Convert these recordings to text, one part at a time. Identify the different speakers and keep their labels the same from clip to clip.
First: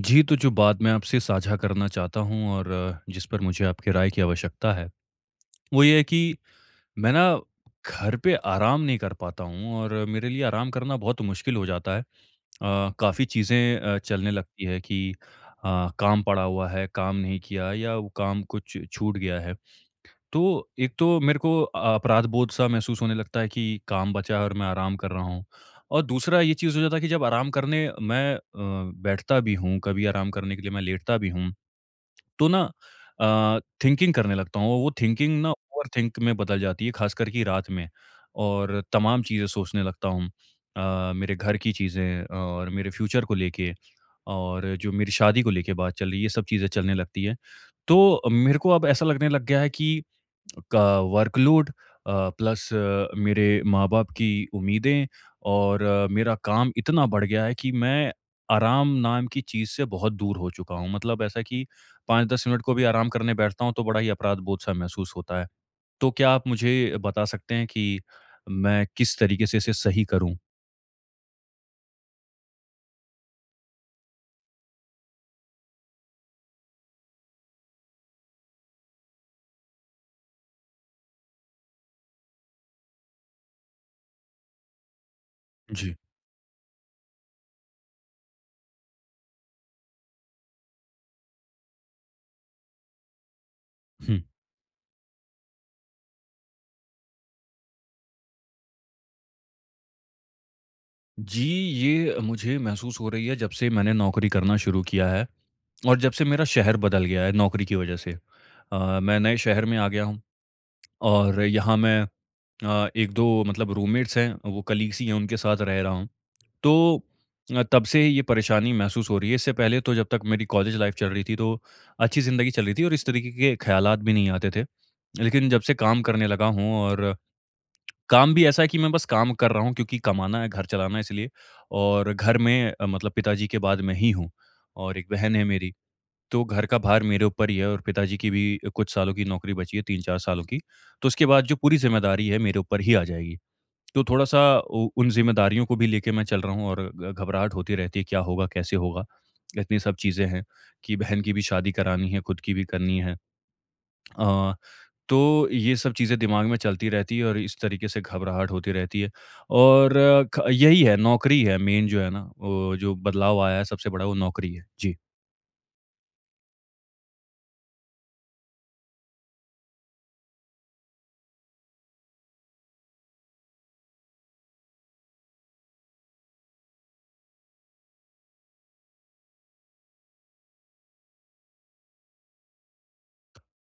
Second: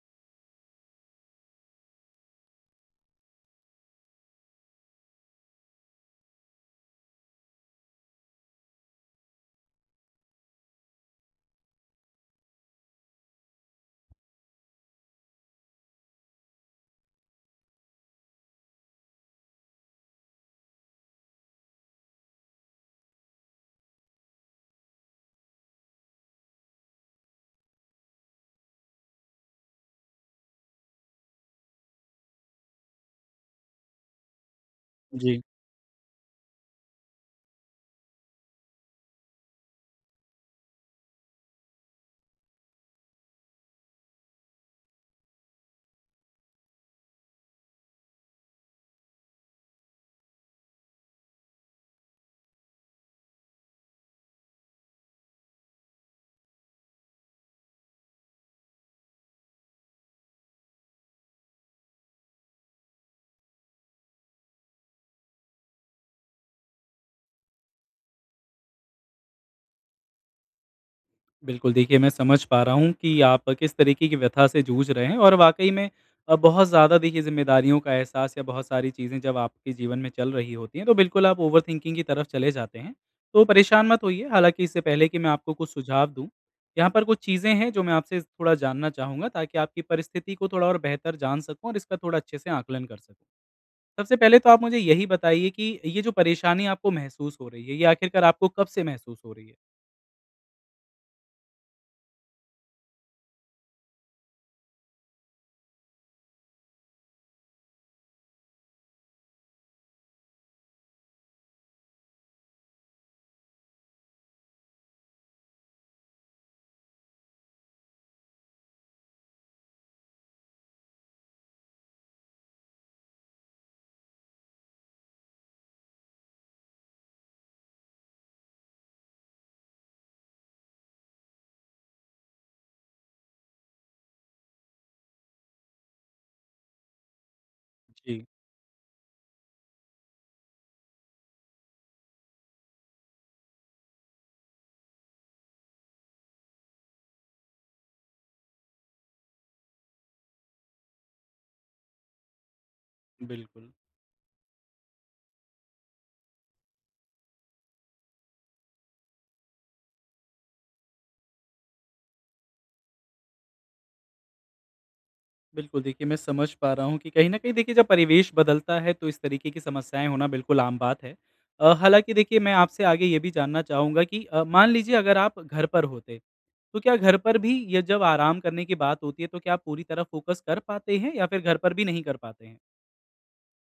Speaker 1: जी, तो जो बात मैं आपसे साझा करना चाहता हूँ और जिस पर मुझे आपकी राय की आवश्यकता है, वो ये है कि मैं ना घर पे आराम नहीं कर पाता हूँ और मेरे लिए आराम करना बहुत मुश्किल हो जाता है। काफ़ी चीज़ें चलने लगती है कि काम पड़ा हुआ है, काम नहीं किया या वो काम कुछ छूट गया है। तो एक तो मेरे को अपराध बोध सा महसूस होने लगता है कि काम बचा है और मैं आराम कर रहा हूँ। और दूसरा ये चीज़ हो जाता है कि जब आराम करने मैं बैठता भी हूँ, कभी आराम करने के लिए मैं लेटता भी हूँ, तो ना थिंकिंग करने लगता हूँ। वो थिंकिंग
Speaker 2: जी,
Speaker 1: ना ओवरथिंक में बदल जाती है, ख़ासकर कि रात में और तमाम चीज़ें सोचने लगता हूँ। मेरे घर की चीज़ें और मेरे फ्यूचर को लेके। और जो मेरी शादी को लेके बात चल रही है, ये सब चीज़ें चलने लगती हैं। तो मेरे को अब ऐसा लगने लग गया है कि का वर्कलोड प्लस मेरे माँ-बाप की उम्मीदें और मेरा काम इतना बढ़ गया है कि मैं आराम नाम की चीज़ से बहुत दूर हो चुका हूँ। मतलब ऐसा कि 5-10 मिनट को भी आराम करने बैठता हूँ, तो बड़ा ही अपराध-बोध-सा महसूस होता है। तो क्या आप मुझे बता सकते हैं कि मैं किस तरीके से इसे सही करूँ?
Speaker 2: बिल्कुल। देखिए मैं समझ पा रहा हूँ कि आप किस तरीके की व्यथा से जूझ रहे हैं और वाक़ई में बहुत ज़्यादा देखिए ज़िम्मेदारियों का एहसास या बहुत सारी चीज़ें जब आपके जीवन में चल रही होती हैं, तो बिल्कुल आप ओवरथिंकिंग की तरफ चले जाते हैं। तो परेशान मत होइए, हालाँकि इससे पहले कि मैं आपको कुछ
Speaker 1: जी।
Speaker 2: सुझाव दूँ, यहाँ पर कुछ चीज़ें हैं जो मैं आपसे थोड़ा जानना चाहूँगा ताकि आपकी परिस्थिति को थोड़ा और बेहतर जान सकूँ और इसका थोड़ा अच्छे से आकलन कर सकूँ। सबसे
Speaker 1: हुँ।
Speaker 2: पहले तो आप मुझे यही बताइए कि ये जो परेशानी आपको महसूस हो रही है, ये आखिरकार आपको कब से महसूस हो रही है?
Speaker 1: जी, ये मुझे महसूस हो रही है जब से मैंने नौकरी करना शुरू किया है और जब से मेरा शहर बदल गया है नौकरी की वजह से। मैं नए शहर में आ गया हूँ और यहाँ मैं 1-2 मतलब रूममेट्स हैं, वो कलीग्स ही हैं, उनके साथ रह रहा हूँ। तो तब से ये परेशानी महसूस हो रही है। इससे पहले तो जब तक मेरी कॉलेज लाइफ़ चल रही थी, तो अच्छी ज़िंदगी चल रही थी और इस तरीके के ख़्यालात भी नहीं आते थे। लेकिन जब से काम करने लगा हूँ और काम भी ऐसा है कि मैं बस काम कर रहा हूँ क्योंकि कमाना है, घर चलाना है इसलिए और घर में मतलब पिताजी के बाद मैं ही हूँ और एक बहन है मेरी। तो घर का भार मेरे ऊपर ही है और पिताजी
Speaker 2: जी,
Speaker 1: की भी कुछ सालों की नौकरी बची है, 3-4 सालों की। तो उसके बाद जो पूरी ज़िम्मेदारी है मेरे ऊपर ही आ जाएगी। तो थोड़ा-सा उ उन ज़िम्मेदारियों को भी लेके मैं चल रहा हूँ और घ घबराहट होती रहती है क्या होगा, कैसे होगा? इतनी सब चीज़ें हैं कि बहन की भी शादी करानी है, खुद की भी करनी है।
Speaker 2: बिल्कुल।
Speaker 1: अ तो ये सब चीज़ें दिमाग में चलती रहती है और इस तरीके से घबराहट होती रहती है और अ, ख यही है नौकरी है मेन जो है ना, वो जो बदलाव आया है सबसे बड़ा वो नौकरी है। जी।
Speaker 2: बिल्कुल, देखिए मैं समझ पा रहा हूँ कि कहीं न कहीं देखिए जब परिवेश बदलता है तो इस तरीके की समस्याएँ होना बिल्कुल आम बात है। हालाँकि देखिए मैं आपसे आगे ये भी जानना चाहूँगा कि मान लीजिए अगर आप घर पर होते, तो क्या घर पर भी ये जब आराम करने की बात होती है तो क्या आप पूरी तरह फ़ोकस कर पाते हैं या फिर घर पर भी नहीं कर पाते हैं?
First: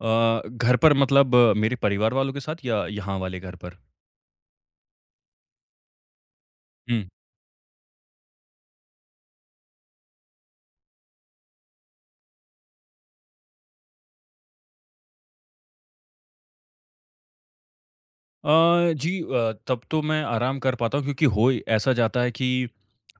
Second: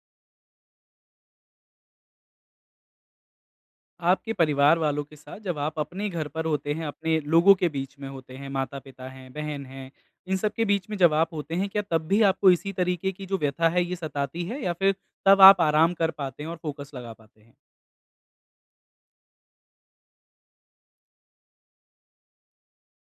Speaker 1: घर पर मतलब मेरे परिवार वालों के साथ या यहाँ वाले घर पर?
Speaker 2: आपके परिवार वालों के साथ जब आप अपने घर पर होते हैं,
Speaker 1: हुँ।
Speaker 2: अपने लोगों के बीच में होते हैं, माता-पिता हैं, बहन हैं, इन सब के बीच में जब आप होते हैं, क्या तब भी आपको इसी तरीके की जो व्यथा है ये सताती है या फिर तब आप आराम कर पाते हैं और फ़ोकस लगा पाते हैं?
Speaker 1: जी तब तो मैं आराम कर पाता हूँ क्योंकि ऐसा जाता है कि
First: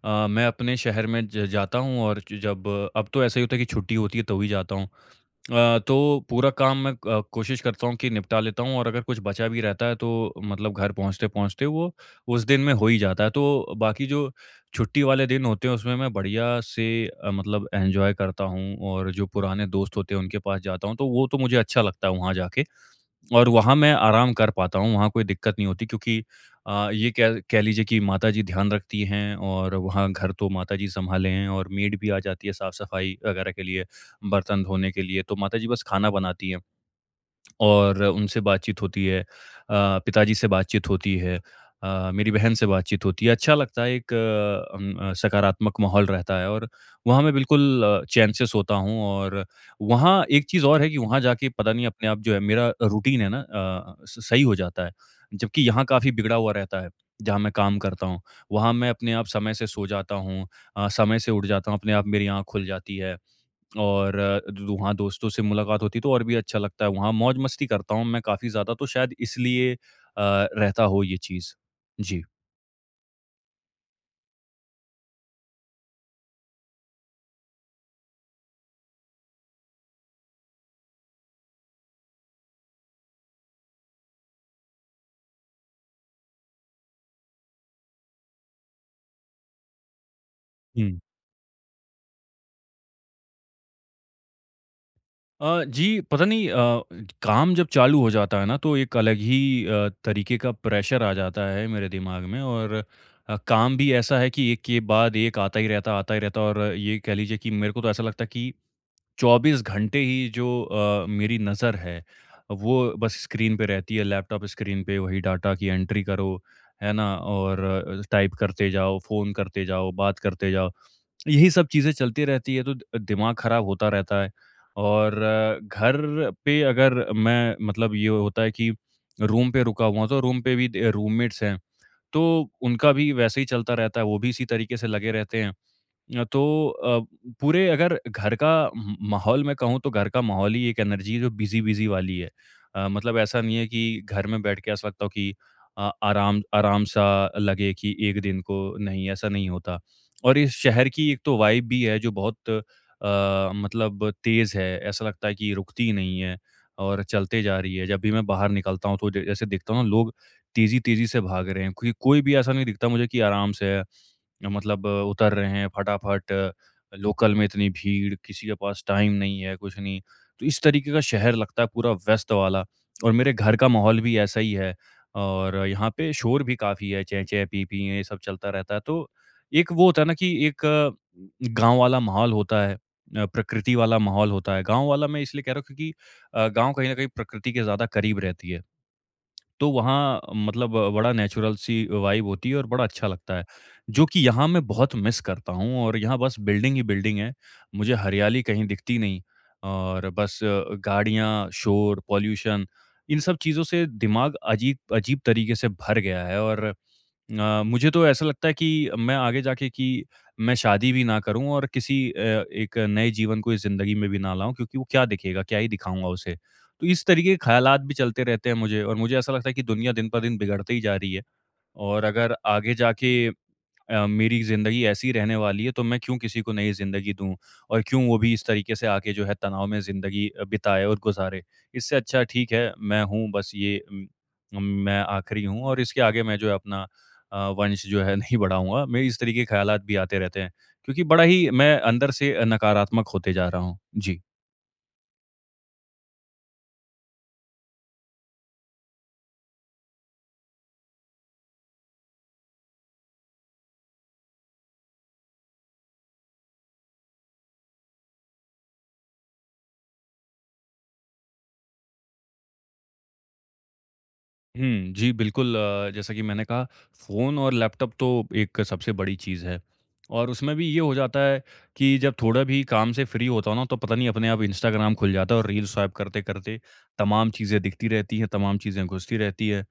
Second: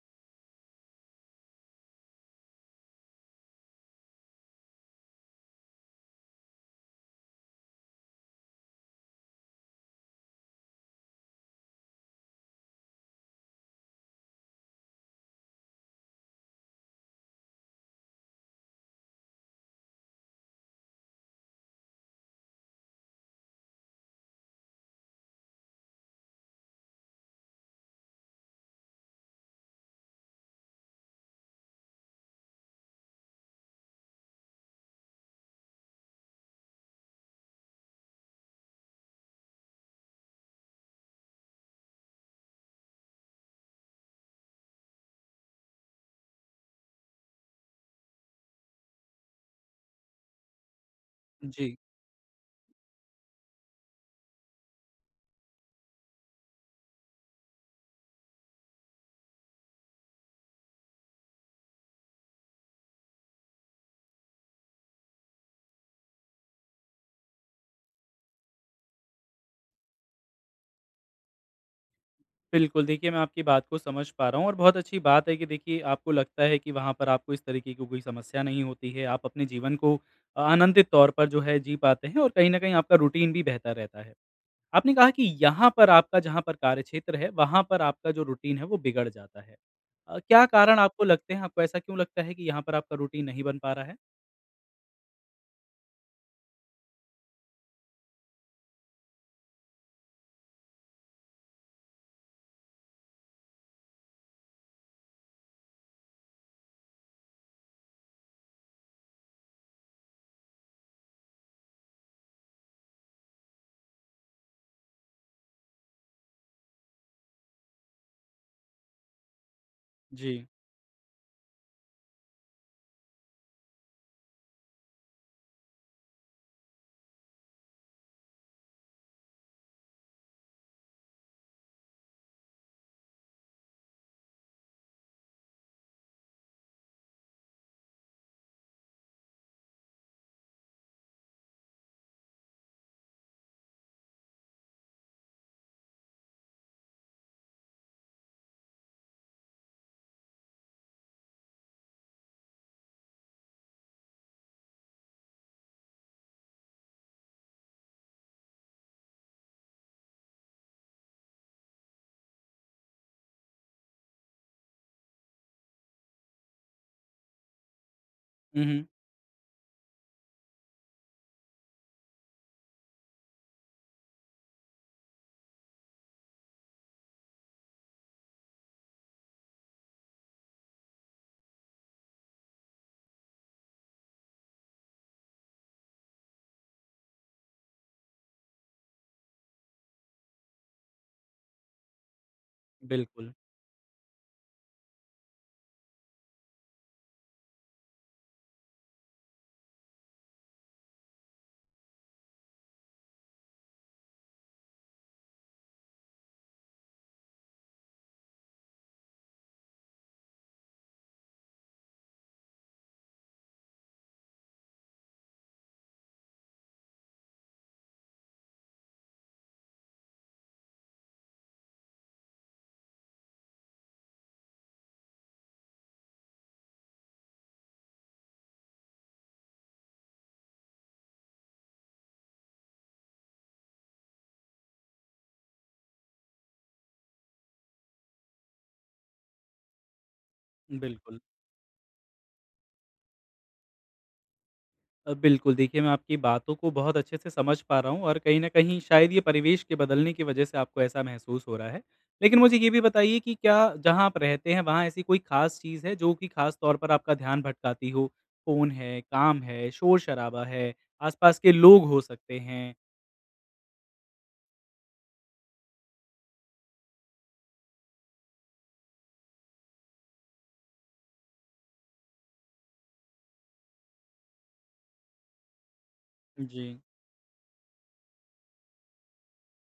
Speaker 1: मैं अपने शहर में ज जाता हूँ और ज जब अब तो ऐसा ही होता है कि छुट्टी होती है तो ही जाता हूँ। तो पूरा काम मैं कोशिश करता हूँ कि निपटा लेता हूँ और अगर कुछ बचा भी रहता है तो मतलब घर पहुँचते-पहुँचते वो उस दिन में हो ही जाता है। तो बाकी जो छुट्टी वाले दिन होते हैं उसमें मैं बढ़िया से मतलब एन्जॉय करता हूँ और जो पुराने दोस्त होते हैं उनके पास जाता हूँ तो वो तो मुझे अच्छा लगता है वहाँ जाके। और वहाँ मैं आराम कर पाता हूँ, वहाँ कोई दिक्कत नहीं होती क्योंकि ये कह कह लीजिए कि माताजी ध्यान रखती हैं और वहाँ घर तो माताजी सँभाले हैं और मेड भी आ जाती है साफ़-सफ़ाई वगैरह के लिए, बर्तन धोने के लिए, तो माताजी बस खाना बनाती हैं। और उनसे बातचीत होती है। पिताजी से बातचीत होती है। मेरी बहन से बातचीत होती है। अच्छा लगता है एक सकारात्मक माहौल रहता है और वहाँ मैं बिल्कुल चैन से सोता हूँ और वहाँ एक चीज़ और है कि वहाँ जाके पता
Speaker 2: जी।
Speaker 1: नहीं अपने आप जो है मेरा रूटीन है ना अ, स सही हो जाता है। जबकि यहाँ काफ़ी बिगड़ा हुआ रहता है, जहाँ मैं काम करता हूँ। वहाँ मैं अपने आप समय से सो जाता हूँ समय से उठ जाता हूँ, अपने आप मेरी आँख खुल जाती है। और अ, दो वहाँ दोस्तों से मुलाकात होती है तो और भी अच्छा लगता है, वहाँ मौज-मस्ती करता हूँ मैं काफ़ी ज़्यादा तो शायद इसलिए रहता हो ये चीज़। जी।
Speaker 2: बिल्कुल, देखिए मैं आपकी बात को समझ पा रहा हूँ और बहुत अच्छी बात है कि देखिए आपको लगता है कि वहाँ पर आपको इस तरीके की कोई समस्या नहीं होती है। आप अपने जीवन को आनंदित तौर पर जो है जी पाते हैं और कहीं न कहीं आपका रूटीन भी बेहतर रहता है। आपने कहा कि यहाँ पर आपका जहाँ पर कार्यक्षेत्र है, वहाँ पर आपका जो रूटीन है वो बिगड़ जाता है। क्या कारण
Speaker 1: हुँ।
Speaker 2: आपको लगते हैं, आपको ऐसा क्यों लगता है कि यहाँ पर आपका रूटीन नहीं बन पा रहा है?
Speaker 1: जी, पता नहीं काम जब चालू हो जाता है ना तो एक अलग ही तरीके का प्रेशर आ जाता है मेरे दिमाग में और काम भी ऐसा है कि एक के बाद एक आता ही रहता और ये कह लीजिए कि मेरे को तो ऐसा लगता है कि 24 घंटे ही जो मेरी नज़र है, वो बस स्क्रीन पे रहती है, लैपटॉप स्क्रीन पे वही डाटा की एंट्री करो, है ना? और टाइप करते जाओ, फ़ोन करते जाओ, बात
Speaker 2: जी।
Speaker 1: करते जाओ, यही सब चीज़ें चलती रहती है, तो द दिमाग खराब होता रहता है। और घर पे अगर मैं मतलब ये होता है कि रूम पे रुका हुआ हूँ, तो रूम पे भी द रूममेट्स हैं, तो उनका भी वैसे ही चलता रहता है, वो भी इसी तरीके से लगे रहते हैं। अ, तो अ, पूरे अगर घर का म माहौल मैं कहूँ तो घर का माहौल ही एक एनर्जी है जो बिज़ी-बिज़ी वाली है। मतलब ऐसा नहीं है कि घर में बैठ के ऐसा लगता हो कि आराम आराम-सा लगे कि एक दिन को नहीं, ऐसा नहीं होता। और इस शहर की एक तो वाइब भी है जो बहुत मतलब तेज़ है, ऐसा लगता है कि रुकती ही नहीं है और चलते जा रही है। जब भी मैं बाहर निकलता हूँ तो ज जैसे देखता हूँ ना लोग तेज़ी-तेज़ी से भाग रहे हैं, क्योंकि कोई भी ऐसा नहीं दिखता मुझे कि आराम से है। मतलब उतर रहे हैं फटाफट, लोकल में इतनी भीड़, किसी के
Speaker 2: हुँ,
Speaker 1: पास
Speaker 2: हुँ।
Speaker 1: टाइम नहीं है, कुछ नहीं। तो इस तरीके का शहर लगता है पूरा व्यस्त वाला और मेरे घर का माहौल भी ऐसा ही है और यहाँ पे शोर भी काफ़ी है, चें-चें, पीं-पीं ये सब चलता रहता है। तो एक वो होता है ना कि एक गाँव वाला माहौल होता है प्रकृति वाला माहौल होता है। गाँव वाला मैं इसलिए कह रहा हूँ क्योंकि गाँव कहीं न कहीं प्रकृति के ज़्यादा करीब रहती है। तो वहाँ मतलब बड़ा नेचुरल सी वाइब होती है और बड़ा अच्छा
Speaker 2: बिल्कुल,
Speaker 1: लगता है। जो कि यहाँ मैं बहुत मिस करता हूँ और यहाँ बस बिल्डिंग ही बिल्डिंग है। मुझे हरियाली कहीं दिखती नहीं और बस गाड़ियाँ, शोर, पॉल्यूशन इन सब चीज़ों से दिमाग अजीब अजीब तरीके से भर गया है और मुझे तो ऐसा लगता है कि मैं आगे जाके कि मैं शादी भी ना करूं और किसी एक नए जीवन को इस ज़िंदगी में भी ना लाऊं क्योंकि वो क्या दिखेगा, क्या ही दिखाऊंगा उसे। तो इस तरीके के ख़्यालात भी चलते रहते हैं मुझे और मुझे ऐसा लगता है कि दुनिया दिन पर दिन बिगड़ते ही जा रही है और अगर आगे जाके मेरी ज़िंदगी ऐसी रहने वाली है तो मैं क्यों किसी को नई ज़िंदगी दूँ और क्यों वो भी इस तरीके से आगे जो है तनाव में ज़िंदगी बिताए और गुज़ारे। इससे अच्छा ठीक है मैं हूँ बस ये मैं आखिरी हूँ और इसके आगे मैं जो है अपना वंश जो है नहीं बढ़ाऊँगा। मेरे इस तरीके के ख़्यालात भी आते रहते हैं क्योंकि
Speaker 2: बिल्कुल।
Speaker 1: बड़ा ही मैं अंदर से नकारात्मक होते जा रहा हूँ। जी।
Speaker 2: बिल्कुल, देखिए मैं आपकी बातों को बहुत अच्छे से समझ पा रहा हूँ और कहीं न कहीं शायद ये परिवेश के बदलने की वजह से आपको ऐसा महसूस हो रहा है। लेकिन मुझे ये भी बताइए कि क्या जहाँ आप रहते हैं वहाँ ऐसी कोई ख़ास चीज़ है जो कि ख़ास तौर पर आपका ध्यान भटकाती हो? फ़ोन है, काम है, शोर-शराबा है, आस-पास के लोग हो सकते हैं?
Speaker 1: हुँ, जी, बिल्कुल जैसा कि मैंने कहा फ़ोन और लैपटॉप तो एक सबसे बड़ी चीज़ है और उसमें भी ये हो जाता है कि जब थोड़ा भी काम से फ्री होता हूँ ना, तो पता नहीं अपने आप इंस्टाग्राम खुल जाता है और रील स्वाइप करते-करते
Speaker 2: जी।
Speaker 1: तमाम चीज़ें दिखती रहती हैं, तमाम चीज़ें घुसती रहती हैं।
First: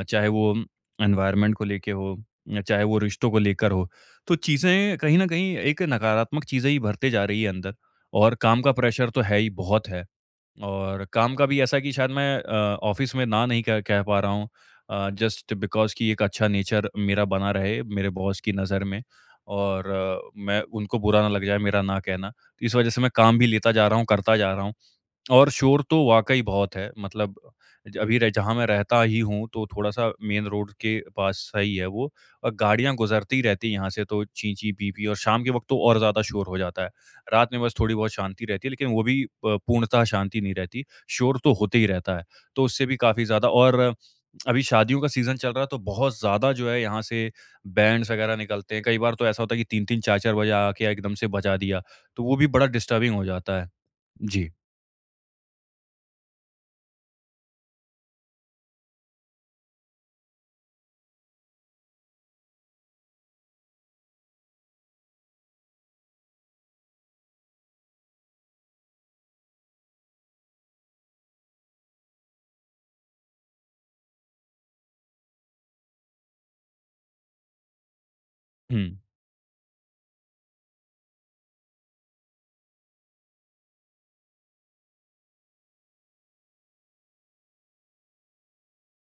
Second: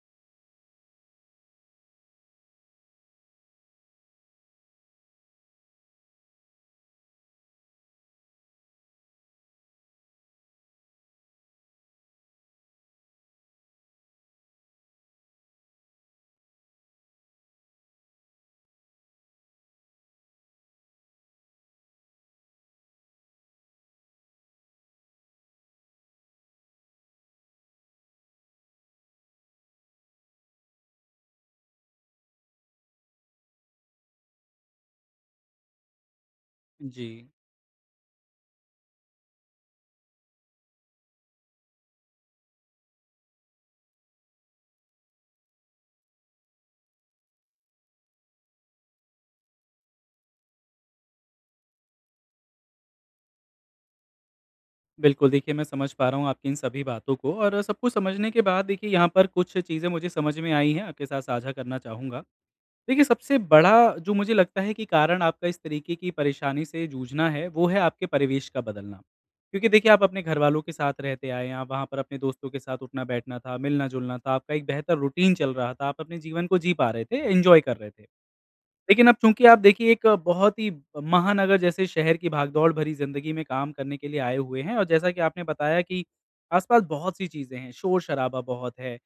Speaker 1: चाहे वो एनवायरनमेंट को लेके हो या चाहे वो रिश्तों को लेकर हो। तो चीज़ें कहीं न कहीं एक नकारात्मक चीज़ें ही भरते जा रही है अंदर और काम का प्रेशर तो है ही, बहुत है। और काम का भी ऐसा कि शायद मैं ऑफ़िस में ना नहीं कह कह पा रहा हूँ जस्ट बिकॉज़ कि एक अच्छा नेचर मेरा बना रहे मेरे बॉस की नज़र में और मैं उनको बुरा ना लग जाए मेरा ना कहना। तो इस वज़ह से मैं काम भी लेता जा रहा हूँ, करता जा रहा हूँ। और शोर तो वाक़ई बहुत है मतलब ज अभी रह जहाँ मैं रहता ही हूँ तो थोड़ा-सा मेन रोड के पास सही है वो और गाड़ियाँ गुज़रती रहती हैं यहाँ से तो चीं-चीं, पीं-पीं और शाम के वक़्त तो और ज़्यादा शोर हो जाता है।
Speaker 2: जी।
Speaker 1: रात में बस थोड़ी बहुत शांति रहती है लेकिन वो भी प पूर्णतः शांति नहीं रहती, शोर तो होते ही रहता है। तो उससे भी काफ़ी ज़्यादा और अभी शादियों का सीज़न चल रहा है तो बहुत ज़्यादा जो है यहाँ से बैंड्स वग़ैरह निकलते हैं। कई बार तो ऐसा होता है कि 3-3 4-4 बजे आके एकदम से बजा दिया, तो वो भी बड़ा डिस्टर्बिंग हो जाता है। जी।
Speaker 2: बिल्कुल, देखिए मैं समझ पा रहा हूँ आपकी इन सभी बातों को, और सब कुछ समझने के बाद देखिए यहाँ पर कुछ चीज़ें मुझे समझ में आई हैं, आपके साथ साझा करना चाहूँगा। देखिए, सबसे बड़ा जो मुझे लगता है कि कारण आपका इस तरीके की परेशानी से जूझना है, वो है आपके परिवेश का बदलना। क्योंकि देखिए, आप अपने घरवालों के साथ रहते आए हैं, आप वहाँ पर अपने दोस्तों के साथ उठना-बैठना था, मिलना-जुलना था, आपका एक बेहतर रूटीन चल रहा था, आप अपने जीवन को जी पा रहे थे, एन्जॉय कर रहे थे।
Speaker 1: हुँ।
Speaker 2: लेकिन अब चूँकि आप देखिए एक बहुत ही महानगर जैसे शहर की भागदौड़ भरी ज़िंदगी में काम करने के लिए आए हुए हैं, और जैसा कि आपने बताया कि आसपास बहुत सी चीज़ें हैं, शोर-शराबा बहुत है।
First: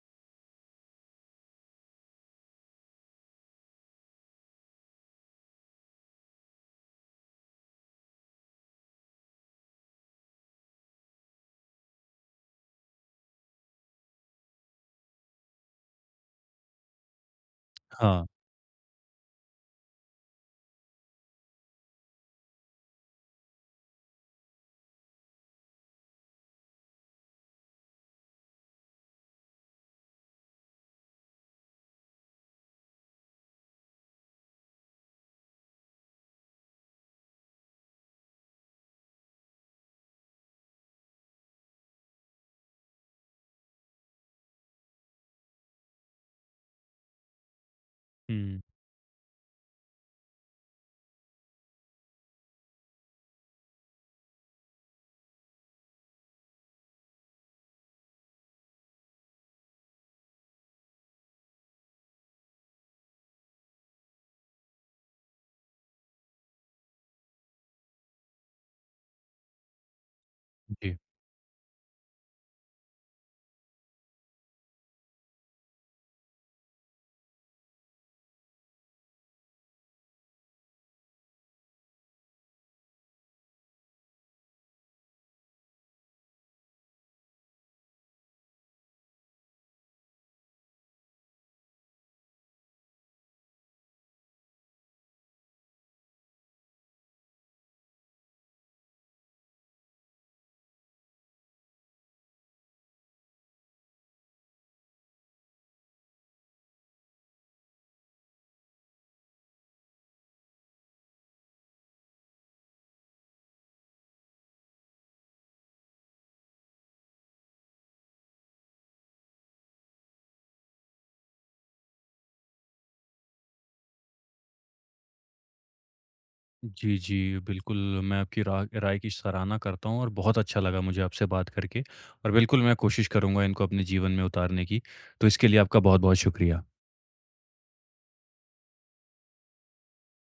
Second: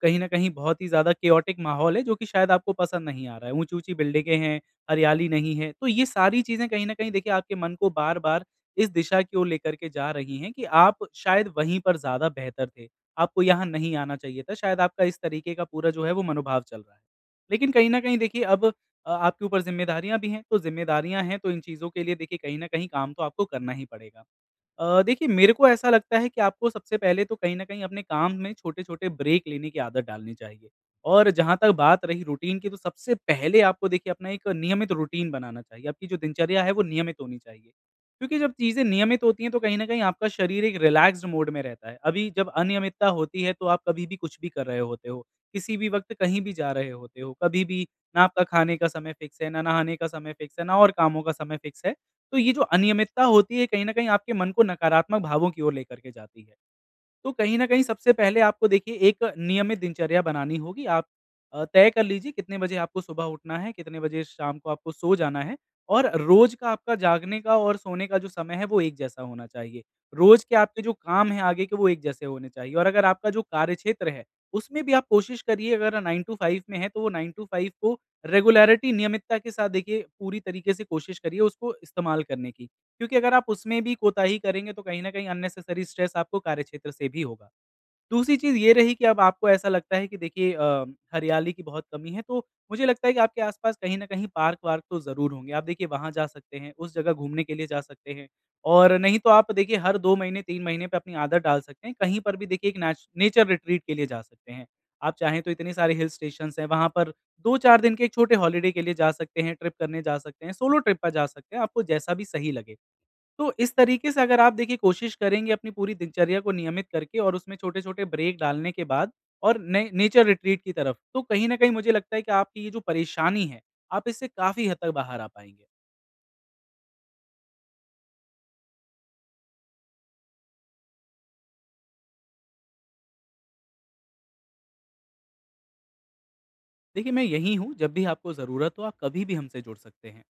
Speaker 2: कहीं न कहीं बहुत ही ज़्यादा केओटिक माहौल है जो कि शायद आपको पसंद नहीं आ रहा है। ऊँची-ऊँची बिल्डिंगें हैं, हरियाली नहीं है। तो ये सारी चीज़ें कहीं न कहीं देखिए आपके मन को बार-बार इस दिशा की ओर लेकर के जा रही हैं कि आप शायद वहीं पर ज़्यादा बेहतर थे। आपको यहाँ नहीं आना चाहिए था। शायद आपका इस तरीके का पूरा जो है वो मनोभाव चल रहा है। लेकिन कहीं न कहीं
Speaker 1: हाँ,
Speaker 2: देखिए अब आपके ऊपर ज़िम्मेदारियाँ भी हैं, तो ज़िम्मेदारियाँ हैं तो इन चीज़ों के लिए देखिए कहीं न कहीं काम तो आपको करना ही पड़ेगा। देखिए मेरे को ऐसा लगता है कि आपको सबसे पहले तो कहीं न कहीं अपने काम में छोटे-छोटे ब्रेक लेने की आदत डालनी चाहिए। और जहाँ तक बात रही रूटीन की, तो सबसे पहले आपको देखिए अपना एक नियमित रूटीन बनाना चाहिए, आपकी जो दिनचर्या है वो नियमित होनी चाहिए। क्योंकि जब चीज़ें नियमित होती हैं तो कहीं न कहीं आपका शरीर एक रिलैक्स्ड मोड में रहता है। अभी जब अनियमितता होती है तो आप कभी भी कुछ भी कर रहे होते हो, किसी भी वक़्त कहीं भी जा रहे होते हो, कभी भी ना आपका
Speaker 1: हुँ,
Speaker 2: खाने का समय फिक्स है, ना नहाने का समय फिक्स है, ना और कामों का समय फिक्स है। तो ये जो अनियमितता होती है, कहीं न कहीं आपके मन को नकारात्मक भावों की ओर लेकर के जाती है। तो कहीं न कहीं सबसे पहले आपको देखिए एक नियमित दिनचर्या बनानी होगी। आप तय कर लीजिए कितने बजे आपको सुबह उठना है, कितने बजे शाम को आपको सो जाना है, और रोज़ का आपका जागने का और सोने का जो समय है वो एक जैसा होना चाहिए। रोज़ के आपके जो
Speaker 1: जी।
Speaker 2: काम हैं आगे के वो एक जैसे होने चाहिए, और अगर आपका जो कार्यक्षेत्र है, उसमें भी आप कोशिश करिए, अगर 9 टू 5 में है तो वो 9 टू 5 को रेगुलैरिटी नियमितता के साथ देखिए पूरी तरीके से कोशिश करिए उसको इस्तेमाल करने की। क्योंकि अगर आप उसमें भी कोताही करेंगे तो कहीं न कहीं अननेसेसरी स्ट्रेस आपको कार्यक्षेत्र से भी होगा। दूसरी चीज़ ये रही कि अब आपको ऐसा लगता है कि देखिए हरियाली की बहुत कमी है, तो मुझे लगता है कि आपके आस-पास कहीं न कहीं पार्क-वार्क तो ज़रूर होंगे। आप देखिए वहाँ जा सकते हैं, उस जगह घूमने के लिए जा सकते हैं, और नहीं तो आप देखिए हर 2 महीने 3 महीने पे अपनी आदत डाल सकते हैं। कहीं पर भी देखिए एक नेचर रिट्रीट के लिए जा सकते हैं। आप चाहें तो इतने सारे हिल स्टेशंस हैं, वहाँ पर 2-4 दिन के एक छोटे हॉलिडे के लिए जा सकते हैं, ट्रिप करने जा सकते हैं, सोलो ट्रिप पर जा सकते हैं, आपको जैसा भी सही लगे। तो इस तरीके से अगर आप देखिए कोशिश करेंगे अपनी पूरी दिनचर्या को नियमित करके और उसमें छोटे-छोटे ब्रेक डालने के बाद और ने नेचर रिट्रीट की तरफ, तो कहीं न कहीं मुझे लगता है कि आपकी ये जो परेशानी है, आप इससे काफ़ी हद तक बाहर आ पाएँगे।
Speaker 1: जी, जी, बिल्कुल मैं आपकी रा राय की सराहना करता हूँ और बहुत अच्छा लगा मुझे आपसे बात करके और बिल्कुल मैं कोशिश करूँगा इनको अपने जीवन में उतारने की। तो इसके लिए आपका बहुत-बहुत शुक्रिया।
Speaker 2: देखिए, मैं यहीं हूँ, जब भी आपको ज़रूरत हो, आप कभी भी हमसे जुड़ सकते हैं।